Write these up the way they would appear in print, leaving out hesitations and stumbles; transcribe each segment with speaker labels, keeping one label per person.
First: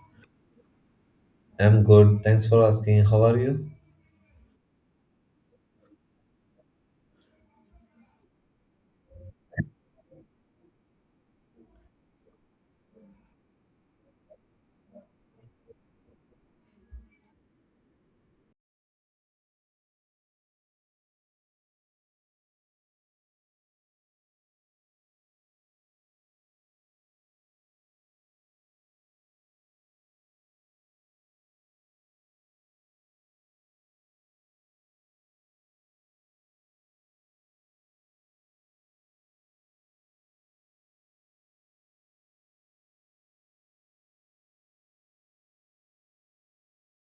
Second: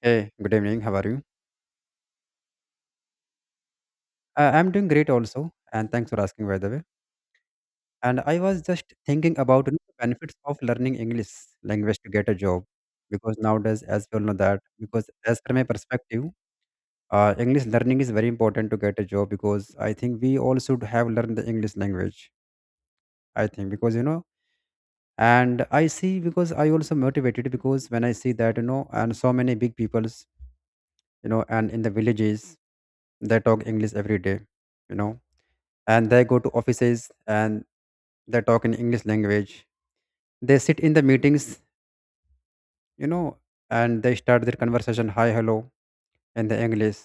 Speaker 1: Hey, good evening. How are you?
Speaker 2: I'm good. Thanks for asking. How are you?
Speaker 1: I'm doing great also, and thanks for asking, by the way. And I was just thinking about the benefits of learning English language to get a job, because nowadays, as we all know because as from my perspective, English learning is very important to get a job because I think we all should have learned the English language. I think and I see because I also motivated because when I see that and so many big peoples, and in the villages they talk English every day, you know and they go to offices and they talk in english language. They sit in the meetings, you know and they start their conversation, hi hello, in the english.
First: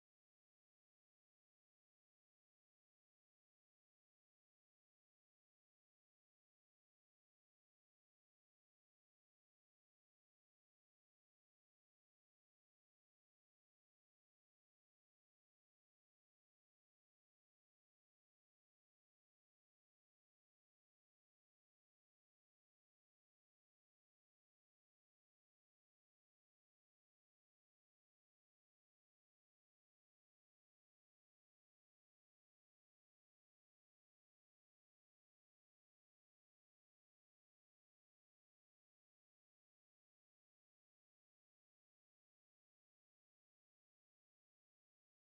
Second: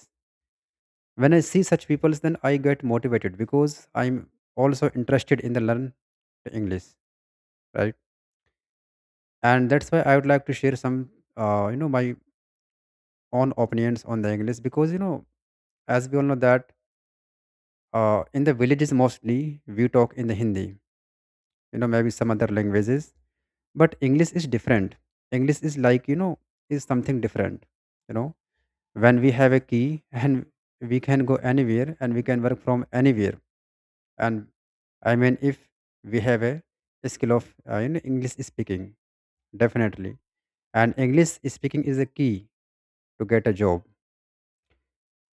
Speaker 1: When I see such people, then I get motivated because I'm also interested in the learn the english, right? And that's why I would like to share some my own opinions on the english because as we all know that in the villages mostly we talk in the hindi, maybe some other languages. But english is different. English is like is something different, you know? When we have a key and we can go anywhere and we can work from anywhere and if we have a skill of english speaking, definitely. And english speaking is a key to get a job.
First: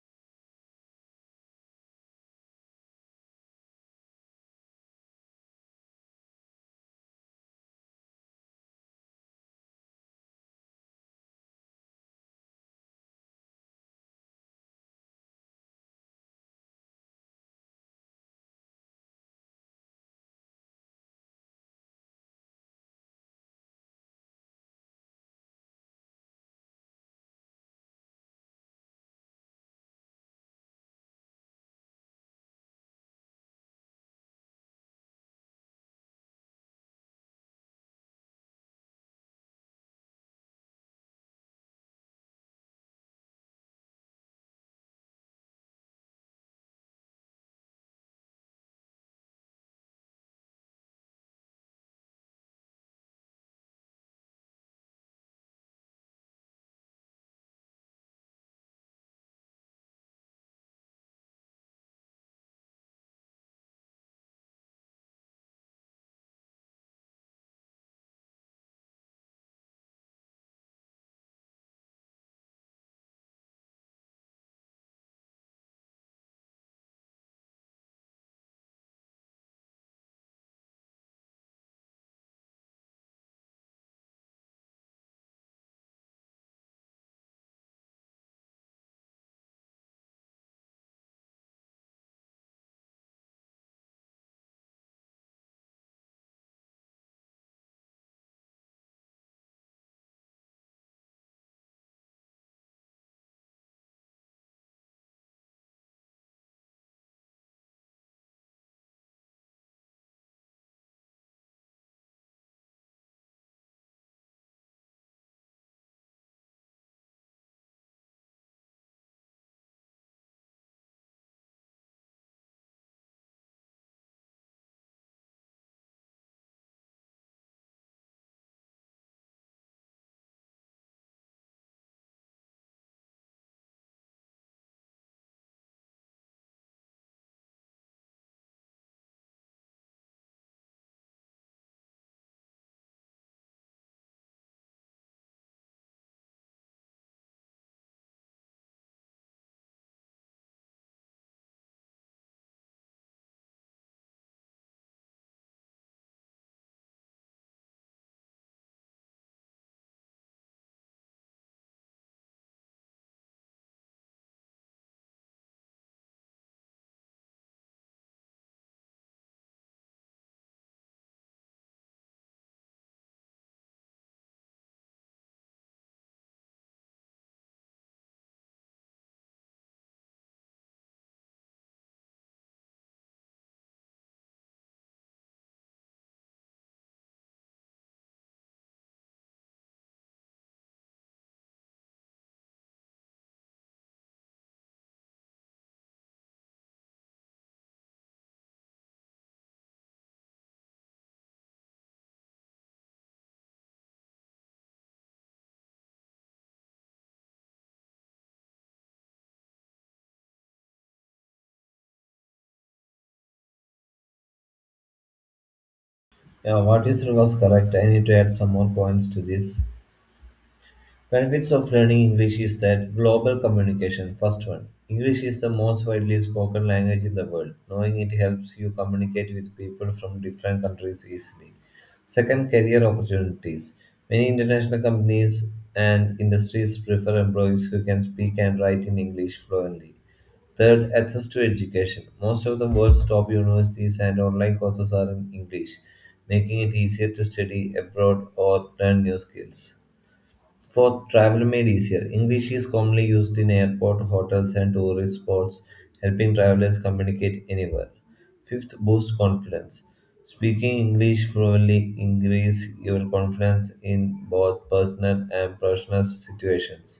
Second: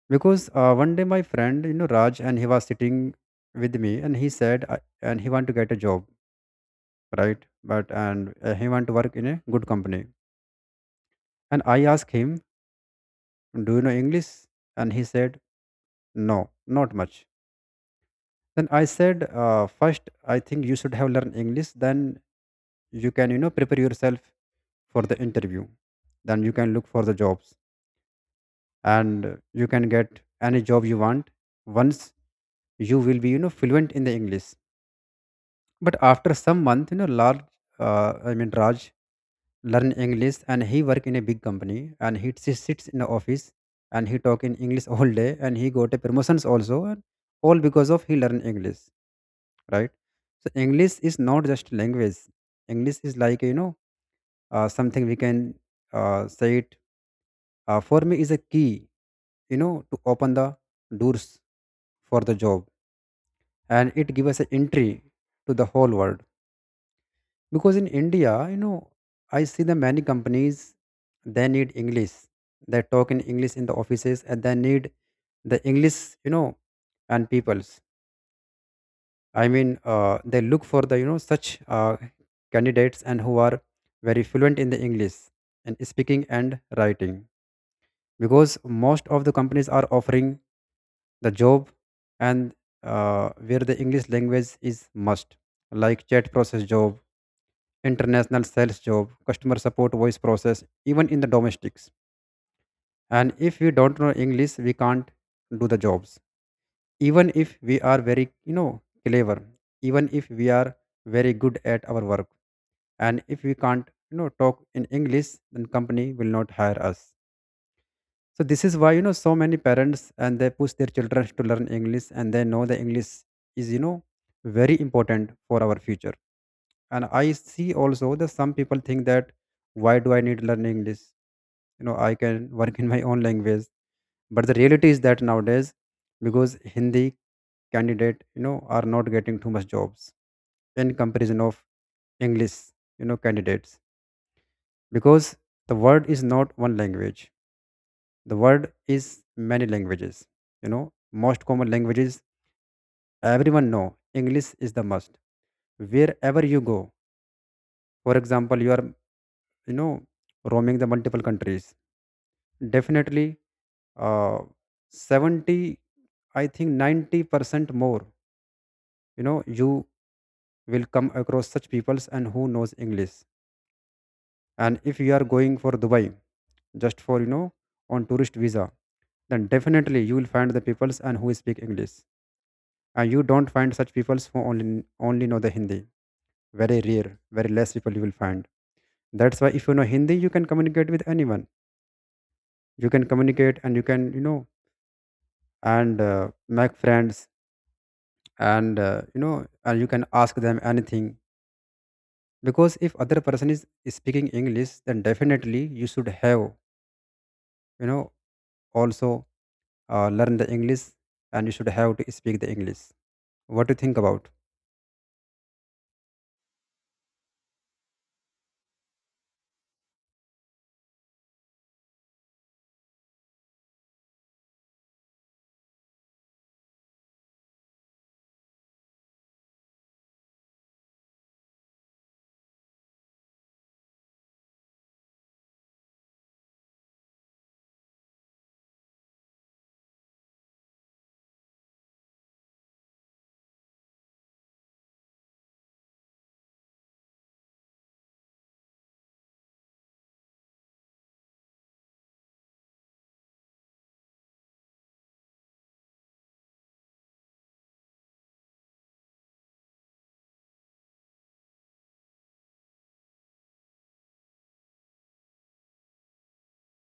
Speaker 1: Because 1 day my friend, raj, and he was sitting with me and he said and he want to get a job, right? But and he want to work in a good company. And I asked him, do you know English? And he said, no, not much. Then I said, first, I think you should have learned English. Then you can, prepare yourself for the interview. Then you can look for the jobs and you can get any job you want, once you will be, fluent in the English. But after some month, Raj learn English and he work in a big company and sits in the office and he talk in English all day and he got a promotions also, and all because of he learn English, right? So English is not just language. English is like, something we can say it, for me is a key, to open the doors for the job. And it give us an entry to the whole world. Because in india, I see the many companies, they need english. They talk in english in the offices and they need the english, you know? And peoples, they look for the you know such candidates and who are very fluent in the english and speaking and writing. Because most of the companies are offering the job and where the english language is must, like chat process job, international sales job, customer support voice process, even in the domestics. And if we don't know English, we can't do the jobs. Even if we are very, clever, even if we are very good at our work. And if we can't, talk in English, then company will not hire us. So this is why, so many parents and they push their children to learn English and they know the English is, very important for our future. And I see also that some people think that why do I need learning english. I can work in my own language. But the reality is that nowadays, because hindi candidate, are not getting too much jobs in comparison of english, candidates. Because the word is not one language. The word is many languages, you know? Most common languages, everyone know english is the must. Wherever you go, for example, you are, you know roaming the multiple countries, definitely uh, 70, I think 90% more, you will come across such peoples and who knows english. And if you are going for dubai, just for, on tourist visa, then definitely you will find the peoples and who speak english. And you don't find such peoples who only know the hindi. Very rare, very less people you will find. That's why if you know hindi you can communicate with anyone. You can communicate and you can, you know and make friends, and you can ask them anything. Because if other person is speaking english then definitely you should have, you know also learn the english and you should have to speak the english. What do you think about?
Speaker 2: Yeah, what you said was correct. I need to add some more points to this. Benefits of learning English is that global communication. First one, English is the most widely spoken language in the world. Knowing it helps you communicate with people from different countries easily. Second, career opportunities. Many international companies and industries prefer employees who can speak and write in English fluently. Third, access to education. Most of the world's top universities and online courses are in English, making it easier to study abroad or learn new skills. Fourth, travel made easier, English is commonly used in airport, hotels, and tourist spots, helping travelers communicate anywhere. Fifth, boost confidence. Speaking English fluently increase your confidence in both personal and professional situations.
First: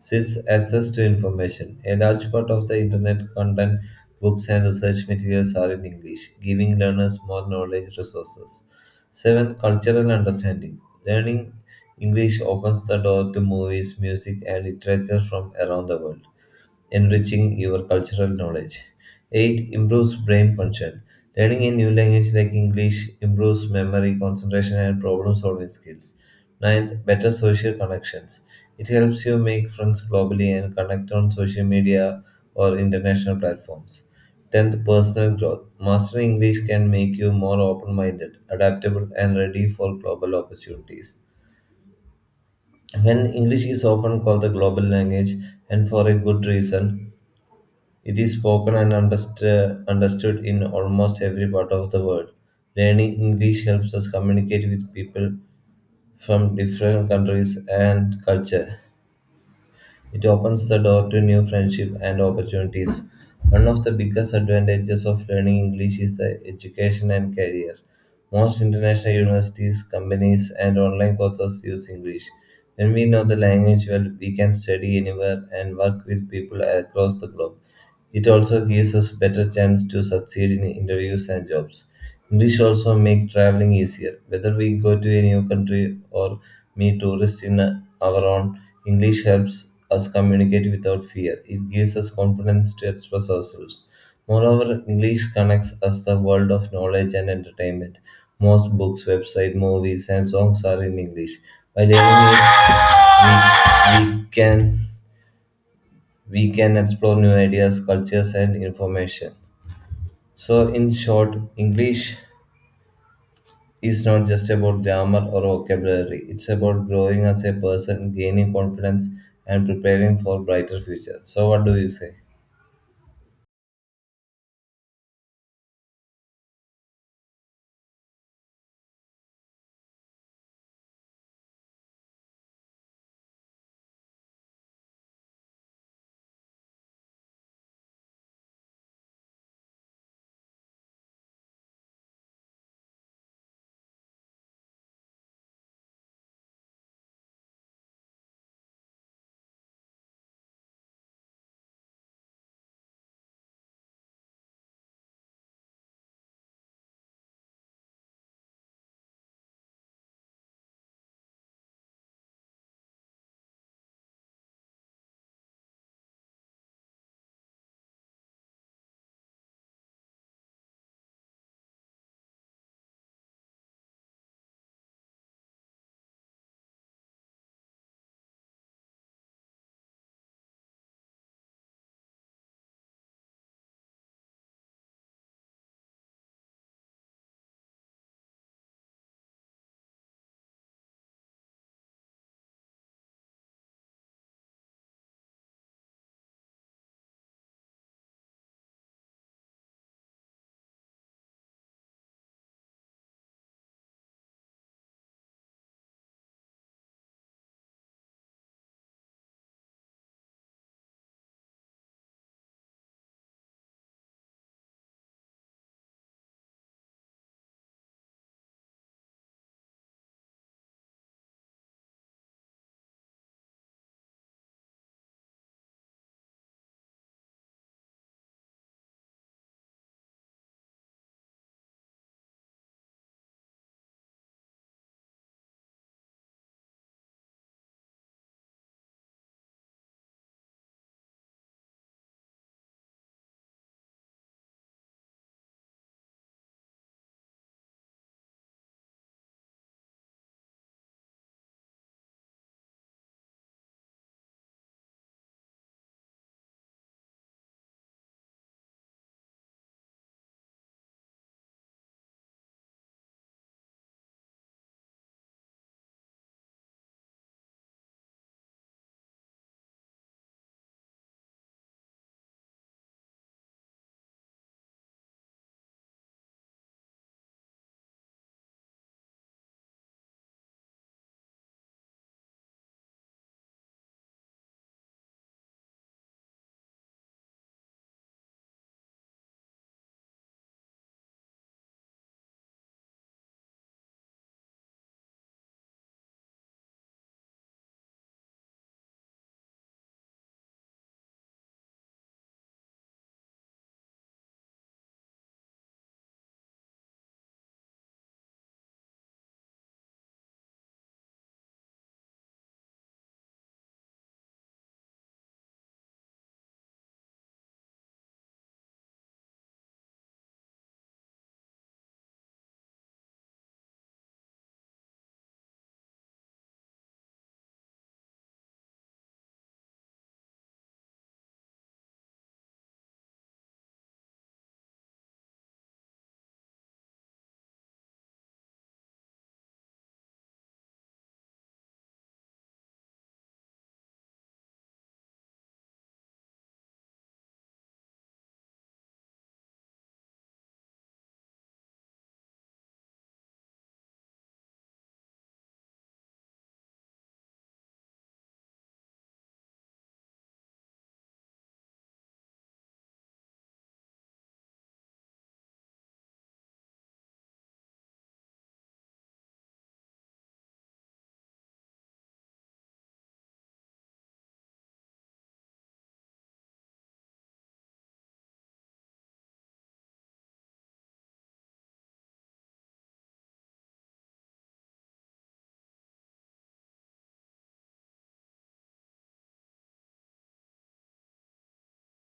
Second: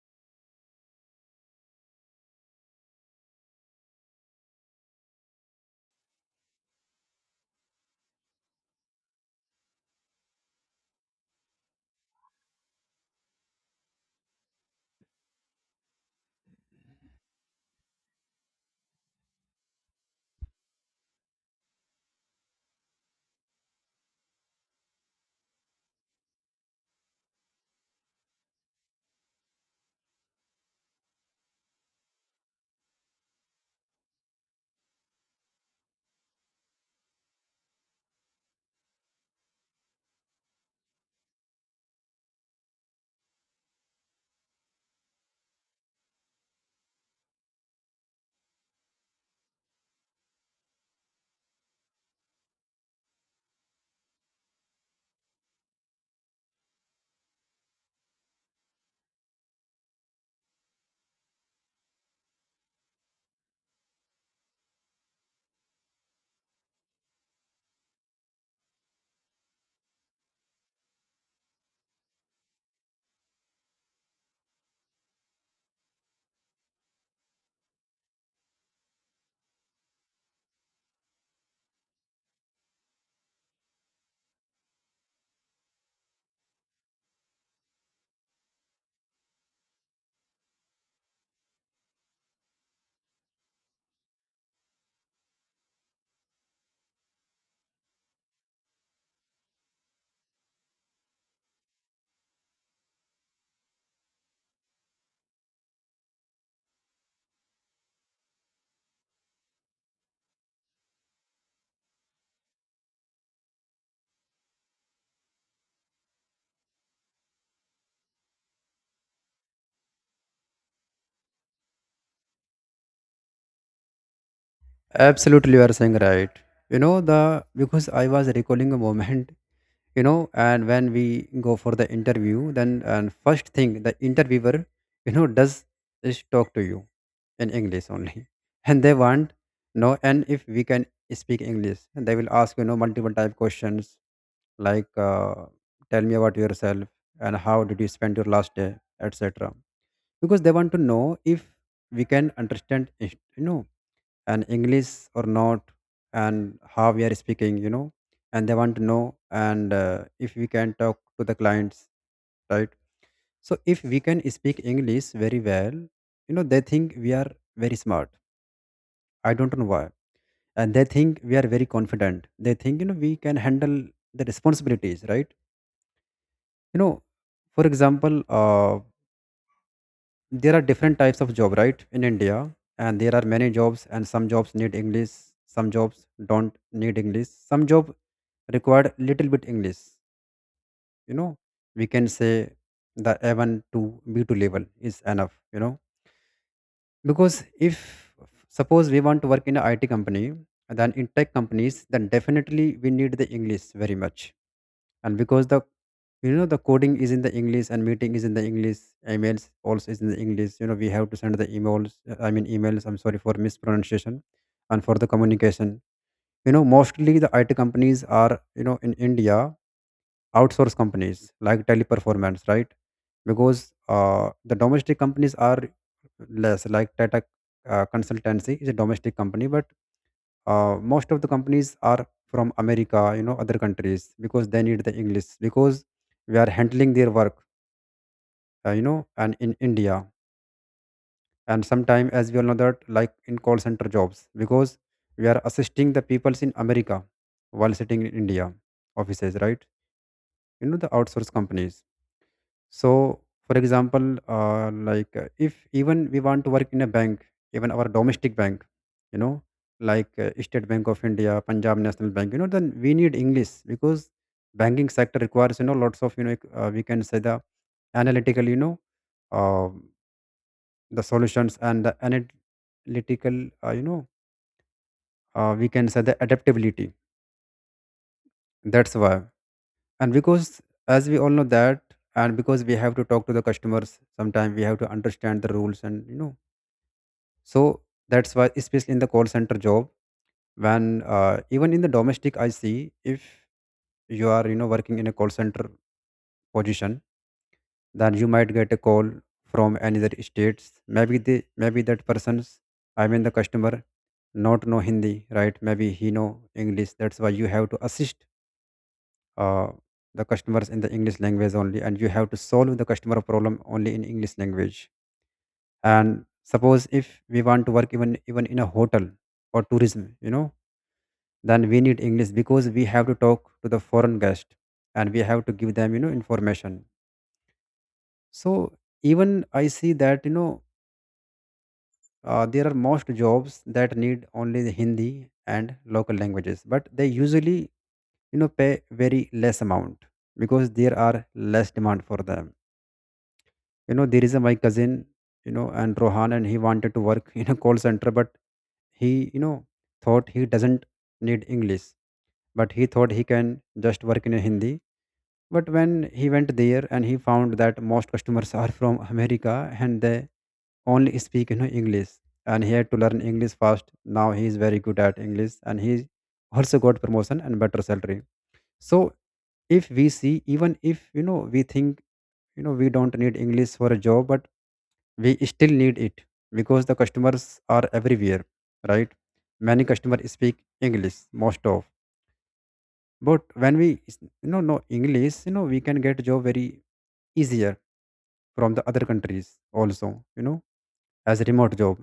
Speaker 2: Six, access to information. A large part of the internet content, books, and research materials are in English, giving learners more knowledge resources. Seven, cultural understanding. Learning English opens the door to movies, music, and literature from around the world enriching your cultural knowledge. Eighth. Improves brain function. Learning a new language like English improves memory, concentration, and problem solving skills. Ninth, better social connections. It helps you make friends globally and connect on social media or international platforms. 10th, personal growth. Mastering English can make you more open minded, adaptable, and ready for global opportunities. When English is often called the global language, and for a good reason, it is spoken and understood in almost every part of the world. Learning English helps us communicate with people from different countries and culture. It opens the door to new friendship and opportunities. One of the biggest advantages of learning English is the education and career. Most international universities, companies, and online courses use English. When we know the language well, we can study anywhere and work with people across the globe. It also gives us better chance to succeed in interviews and jobs. English also make traveling easier. Whether we go to a new country or meet tourists in our own, English helps us communicate without fear. It gives us confidence to express ourselves. Moreover, English connects us the world of knowledge and entertainment. Most books, websites, movies, and songs are in English. By learning it, we, we can we can explore new ideas, cultures, and information. So, in short, English is not just about grammar or vocabulary, it's about growing as a person, gaining confidence, and preparing for brighter future. So, what do you say?
Speaker 1: Absolutely, you are saying right, you know? The Because I was recalling a moment, and when we go for the interview, then and first thing the interviewer, does is talk to you in english only, and they want no, and if we can speak english, and they will ask, multiple type questions, like tell me about yourself, and how did you spend your last day, etc. Because they want to know if we can understand it, and english or not. And how we are speaking, you know? And they want to know and if we can talk to the clients, right? So if we can speak english very well, they think we are very smart. I don't know why. And they think we are very confident. They think, we can handle the responsibilities, right? You know, for example, uh, there are different types of job, right, in india. And there are many jobs, and some jobs need english, some jobs don't need english, some job required little bit english. You know, we can say the A1 to B2 level is enough, you know? Because if suppose we want to work in a it company, then in tech companies, then definitely we need the english very much. And because the you know the coding is in the english, and meeting is in the english, emails also is in the english. You know, we have to send the emails, emails, I'm sorry for mispronunciation. And for the communication, mostly the it companies are, in india outsource companies like teleperformance, right? Because the domestic companies are less, like tata consultancy is a domestic company. But most of the companies are from america, other countries, because they need the english, because we are handling their work, and in india. And sometime, as we all know that, like in call center jobs, because we are assisting the peoples in america while sitting in india offices, right? You know, the outsource companies. So, for example, if even we want to work in a bank, even our domestic bank, you know, like State Bank of India, Punjab National Bank, then we need English. Because banking sector requires, lots of, we can say the analytical, uh, the solutions, and the analytical, we can say the adaptability. That's why. And because, as we all know that, and because we have to talk to the customers, sometimes we have to understand the rules and you know. So that's why, especially in the call center job, when even in the domestic, I see, if you are, working in a call center position, then you might get a call from another states. maybe they Maybe that person's, the customer, not know hindi, right? Maybe he know english, that's why you have to assist uh, the customers in the english language only, and you have to solve the customer problem only in english language. And suppose if we want to work even in a hotel or tourism, you know? Then we need english, because we have to talk to the foreign guest, and we have to give them, information. So even I see that, there are most jobs that need only the hindi and local languages, but they usually, pay very less amount, because there are less demand for them. You know, there is a my cousin, and rohan, and he wanted to work in a call center, but he, thought he doesn't need english. But he thought he can just work in a hindi. But when he went there, and he found that most customers are from america, and they only speak, english. And he had to learn english fast. Now he is very good at english, and he also got promotion and better salary. So if we see, even if we think, we don't need English for a job, but we still need it because the customers are everywhere, right? Many customers speak English, most of. But when we know English, we can get job very easier from the other countries also, as a remote job.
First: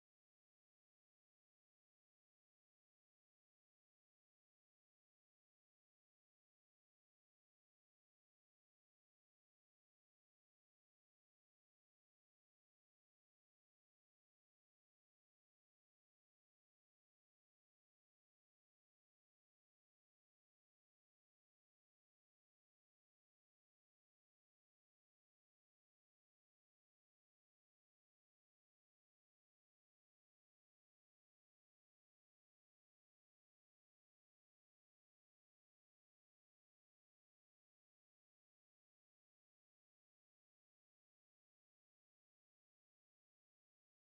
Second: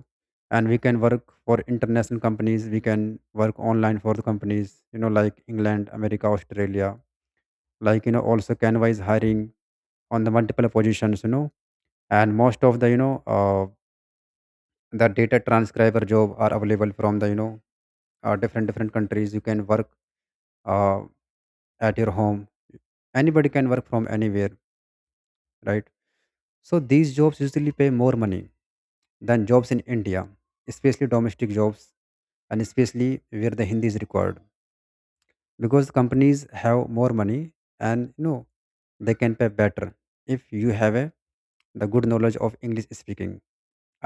Speaker 1: And we can work for international companies, we can work online for the companies like England, America, Australia. Also Canva is hiring on the multiple positions, and most of the you know the data transcriber job are available from the you know different different countries. You can work uh, at your home, anybody can work from anywhere, right? So these jobs usually pay more money than jobs in India, especially domestic jobs, and especially where the Hindi is required, because companies have more money and they can pay better if you have a the good knowledge of English speaking.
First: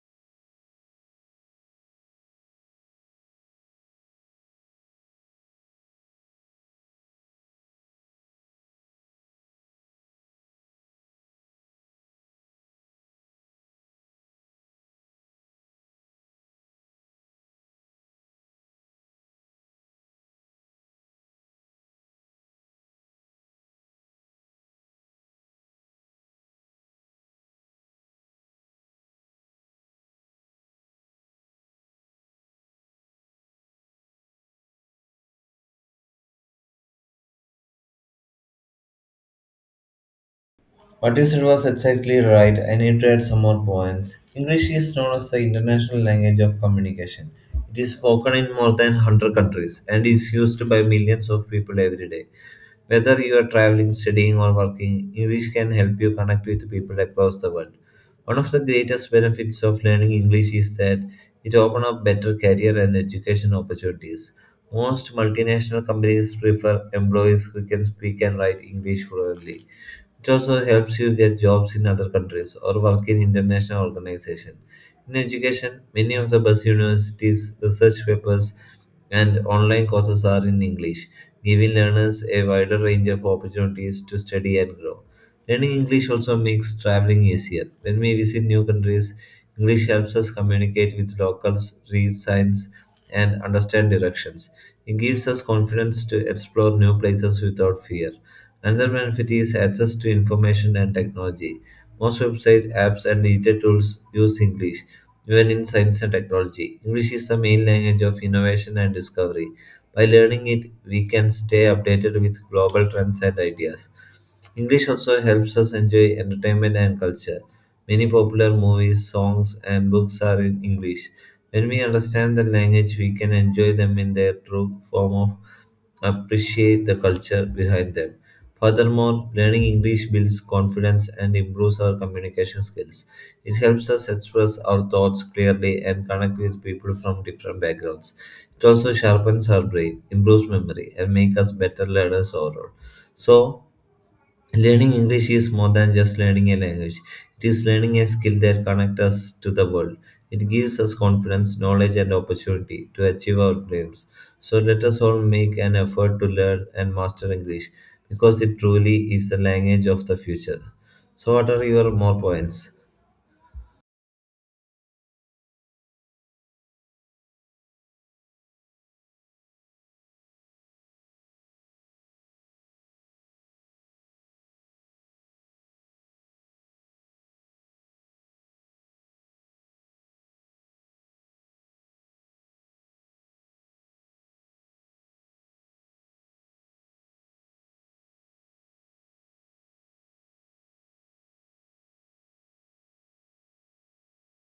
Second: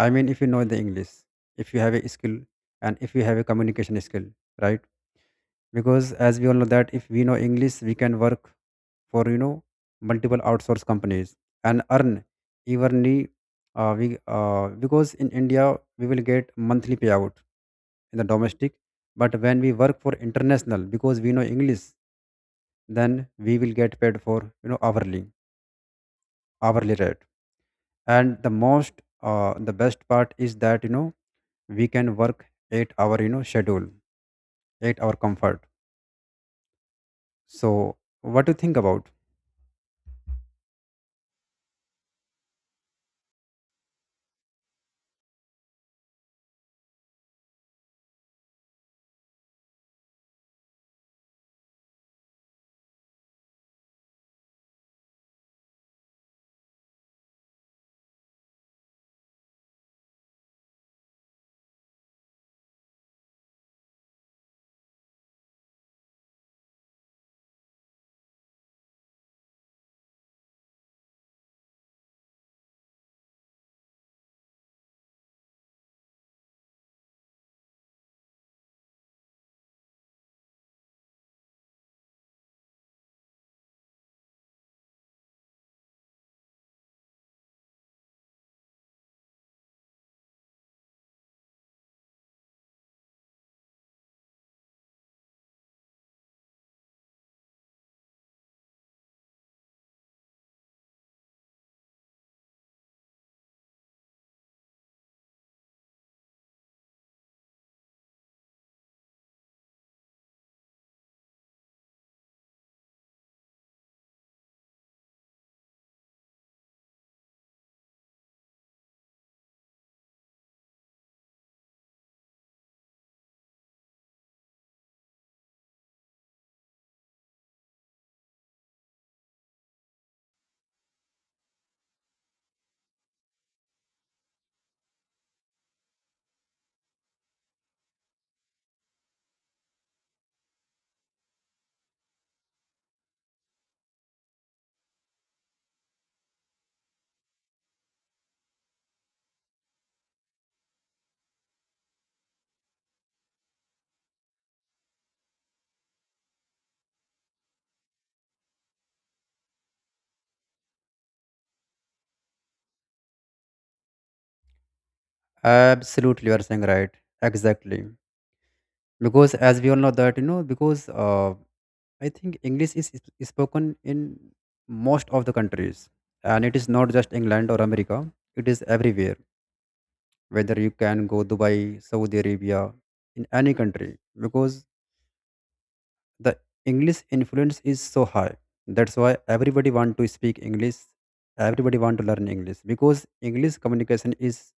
Speaker 1: I mean if you know the English, if you have a skill, and if you have a communication skill, right? Because as we all know that if we know English, we can work for multiple outsource companies and earn evenly. We because in India we will get monthly payout in the domestic, but when we work for international because we know English, then we will get paid for hourly hourly rate. And the most the best part is that we can work 8 hour schedule, 8-hour comfort. So what do you think about?
Speaker 2: What you said was exactly right. I need to add some more points. English is known as the international language of communication. It is spoken in more than 100 countries and is used by millions of people every day. Whether you are traveling, studying, or working, English can help you connect with people across the world. One of the greatest benefits of learning English is that it opens up better career and education opportunities. Most multinational companies prefer employees who can speak and write English fluently. It also helps you get jobs in other countries or work in international organizations. In education, many of the best universities, research papers, and online courses are in English, giving learners a wider range of opportunities to study and grow. Learning English also makes traveling easier. When we visit new countries, English helps us communicate with locals, read signs, and understand directions. It gives us confidence to explore new places without fear. Another benefit is access to information and technology. Most websites, apps, and digital tools use English, even in science and technology. English is the main language of innovation and discovery. By learning it, we can stay updated with global trends and ideas. English also helps us enjoy entertainment and culture. Many popular movies, songs, and books are in English. When we understand the language, we can enjoy them in their true form of appreciate the culture behind them. Furthermore, learning English builds confidence and improves our communication skills. It helps us express our thoughts clearly and connect with people from different backgrounds. It also sharpens our brain, improves memory, and makes us better learners overall. So, learning English is more than just learning a language. It is learning a skill that connects us to the world. It gives us confidence, knowledge, and opportunity to achieve our dreams. So let us all make an effort to learn and master English because it truly is the language of the future. So, what are your more points?
Speaker 1: Absolutely, you are saying right. Exactly. Because as we all know that, because I think English is, spoken in most of the countries. And it is not just England or America. It is everywhere. Whether you can go Dubai, Saudi Arabia, in any country. Because the English influence is so high. That's why everybody want to speak English. Everybody want to learn English. Because English communication is,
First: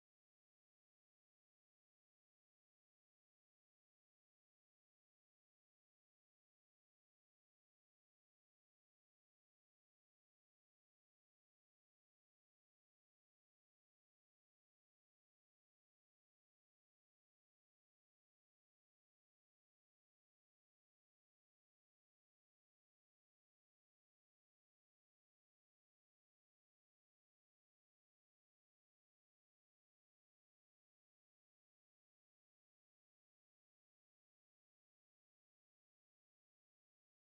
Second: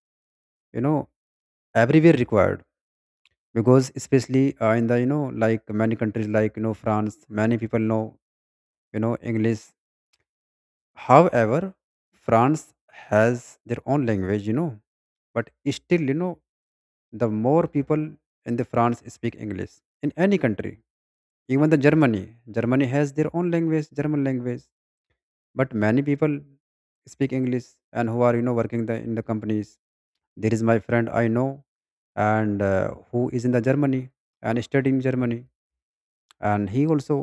Speaker 1: you know, everywhere required, because especially in the like many countries like France, many people know English. However France has their own language, but still, the more people in the France speak English in any country. Even the Germany, Germany has their own language, German language, but many people speak English and who are working in the companies. There is my friend I know, and who is in the Germany and studying Germany, and he also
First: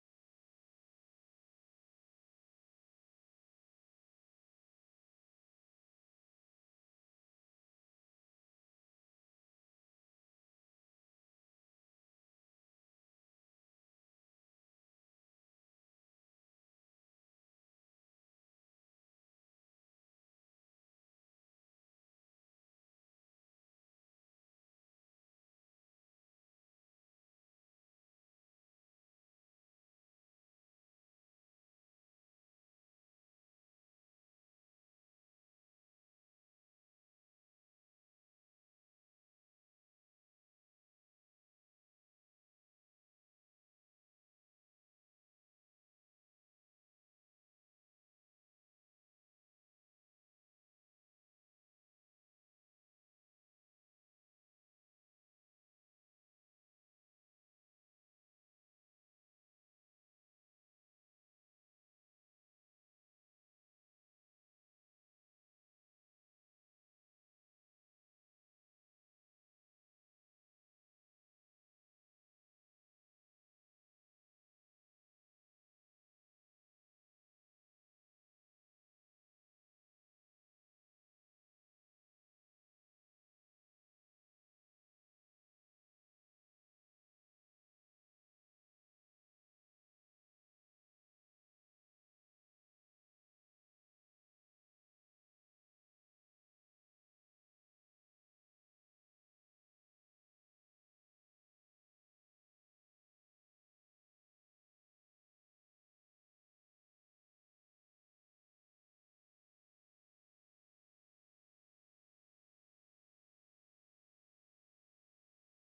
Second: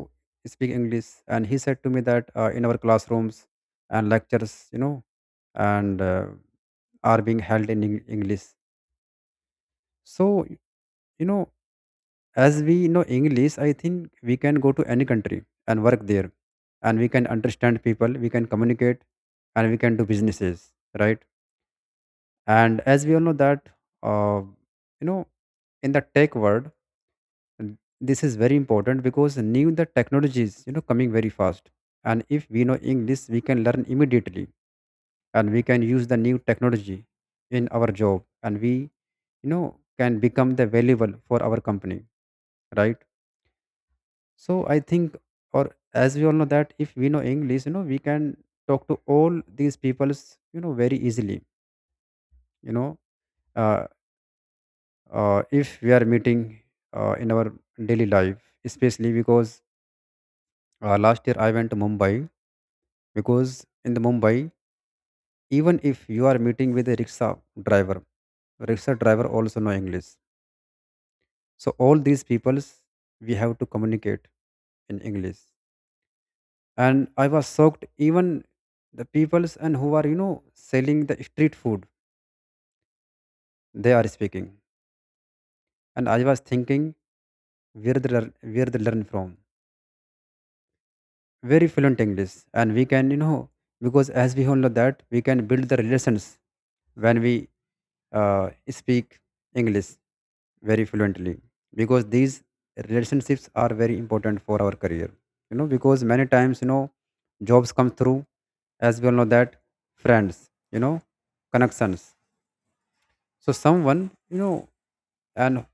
Speaker 1: speak English. And he said to me that in our classrooms and lectures and are being held in English. So you know as we know English, I think we can go to any country and work there, and we can understand people, we can communicate, and we can do businesses, right? And as we all know that uh, you know in the tech world. And this is very important because new the technology is coming very fast, and if we know English we can learn immediately and we can use the new technology in our job, and we know can become the valuable for our company, right? So I think, or as we all know that if we know English, we can talk to all these peoples very easily. you know uh, if we are meeting in our daily life, especially because last year I went to Mumbai. Because in the Mumbai, even if you are meeting with a driver, rickshaw driver also know English. So all these peoples we have to communicate in English. And I was shocked, even the peoples and who are selling the street food, they are speaking. And I was thinking where they learn from very fluent English. And we can because as we all know that we can build the relations when we speak English very fluently, because these relationships are very important for our career. Because many times, jobs come through, as we all know that, friends, connections. So someone, and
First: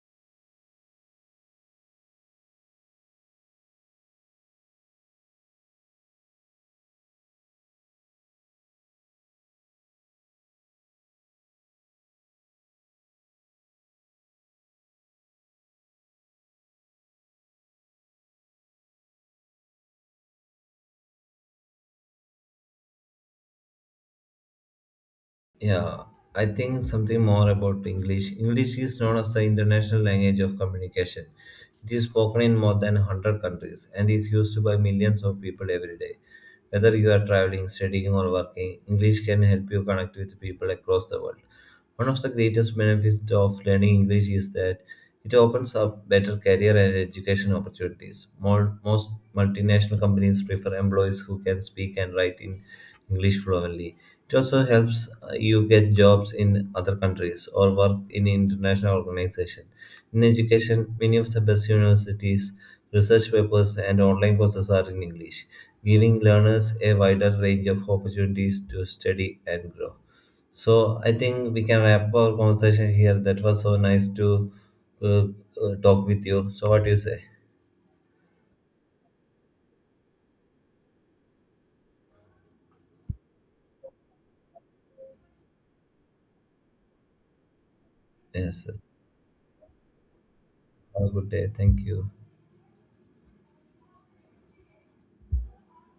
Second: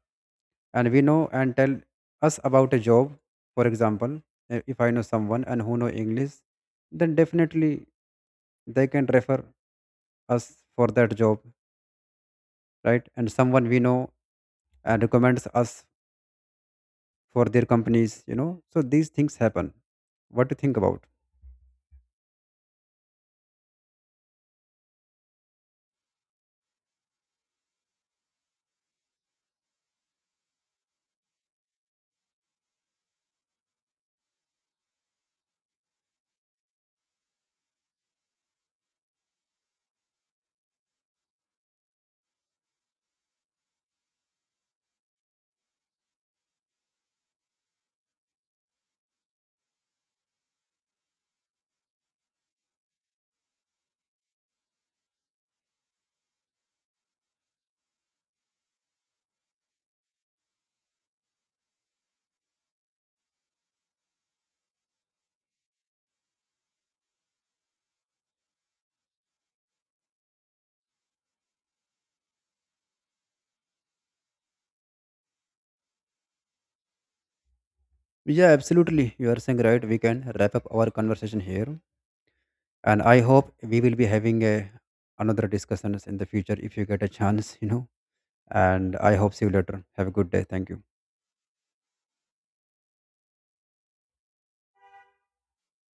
Speaker 1: and we know and tell us about a job, for example, eh, if I know someone and who know English, then definitely they can refer us for that job, right? And someone we know and recommends us for their companies, so these things happen. What to think about?
Speaker 2: Yeah, I think something more about English. English is known as the international language of communication. It is spoken in more than 100 countries and is used by millions of people every day. Whether you are traveling, studying, or working, English can help you connect with people across the world. One of the greatest benefits of learning English is that it opens up better career and education opportunities. Most multinational companies prefer employees who can speak and write in English fluently. It also helps you get jobs in other countries or work in international organizations. In education, many of the best universities, research papers, and online courses are in English giving learners a wider range of opportunities to study and grow. So I think we can wrap our conversation here. That was so nice to uh, talk with you. So what do you say?
Speaker 1: Yeah, absolutely, you are saying right. We can wrap up our conversation here, and I hope we will be having a another discussions in the future if you get a chance,
Speaker 2: Yes.
Speaker 1: and I hope see you later. Have a good day. Thank you.
Speaker 2: Have a good day. Thank you.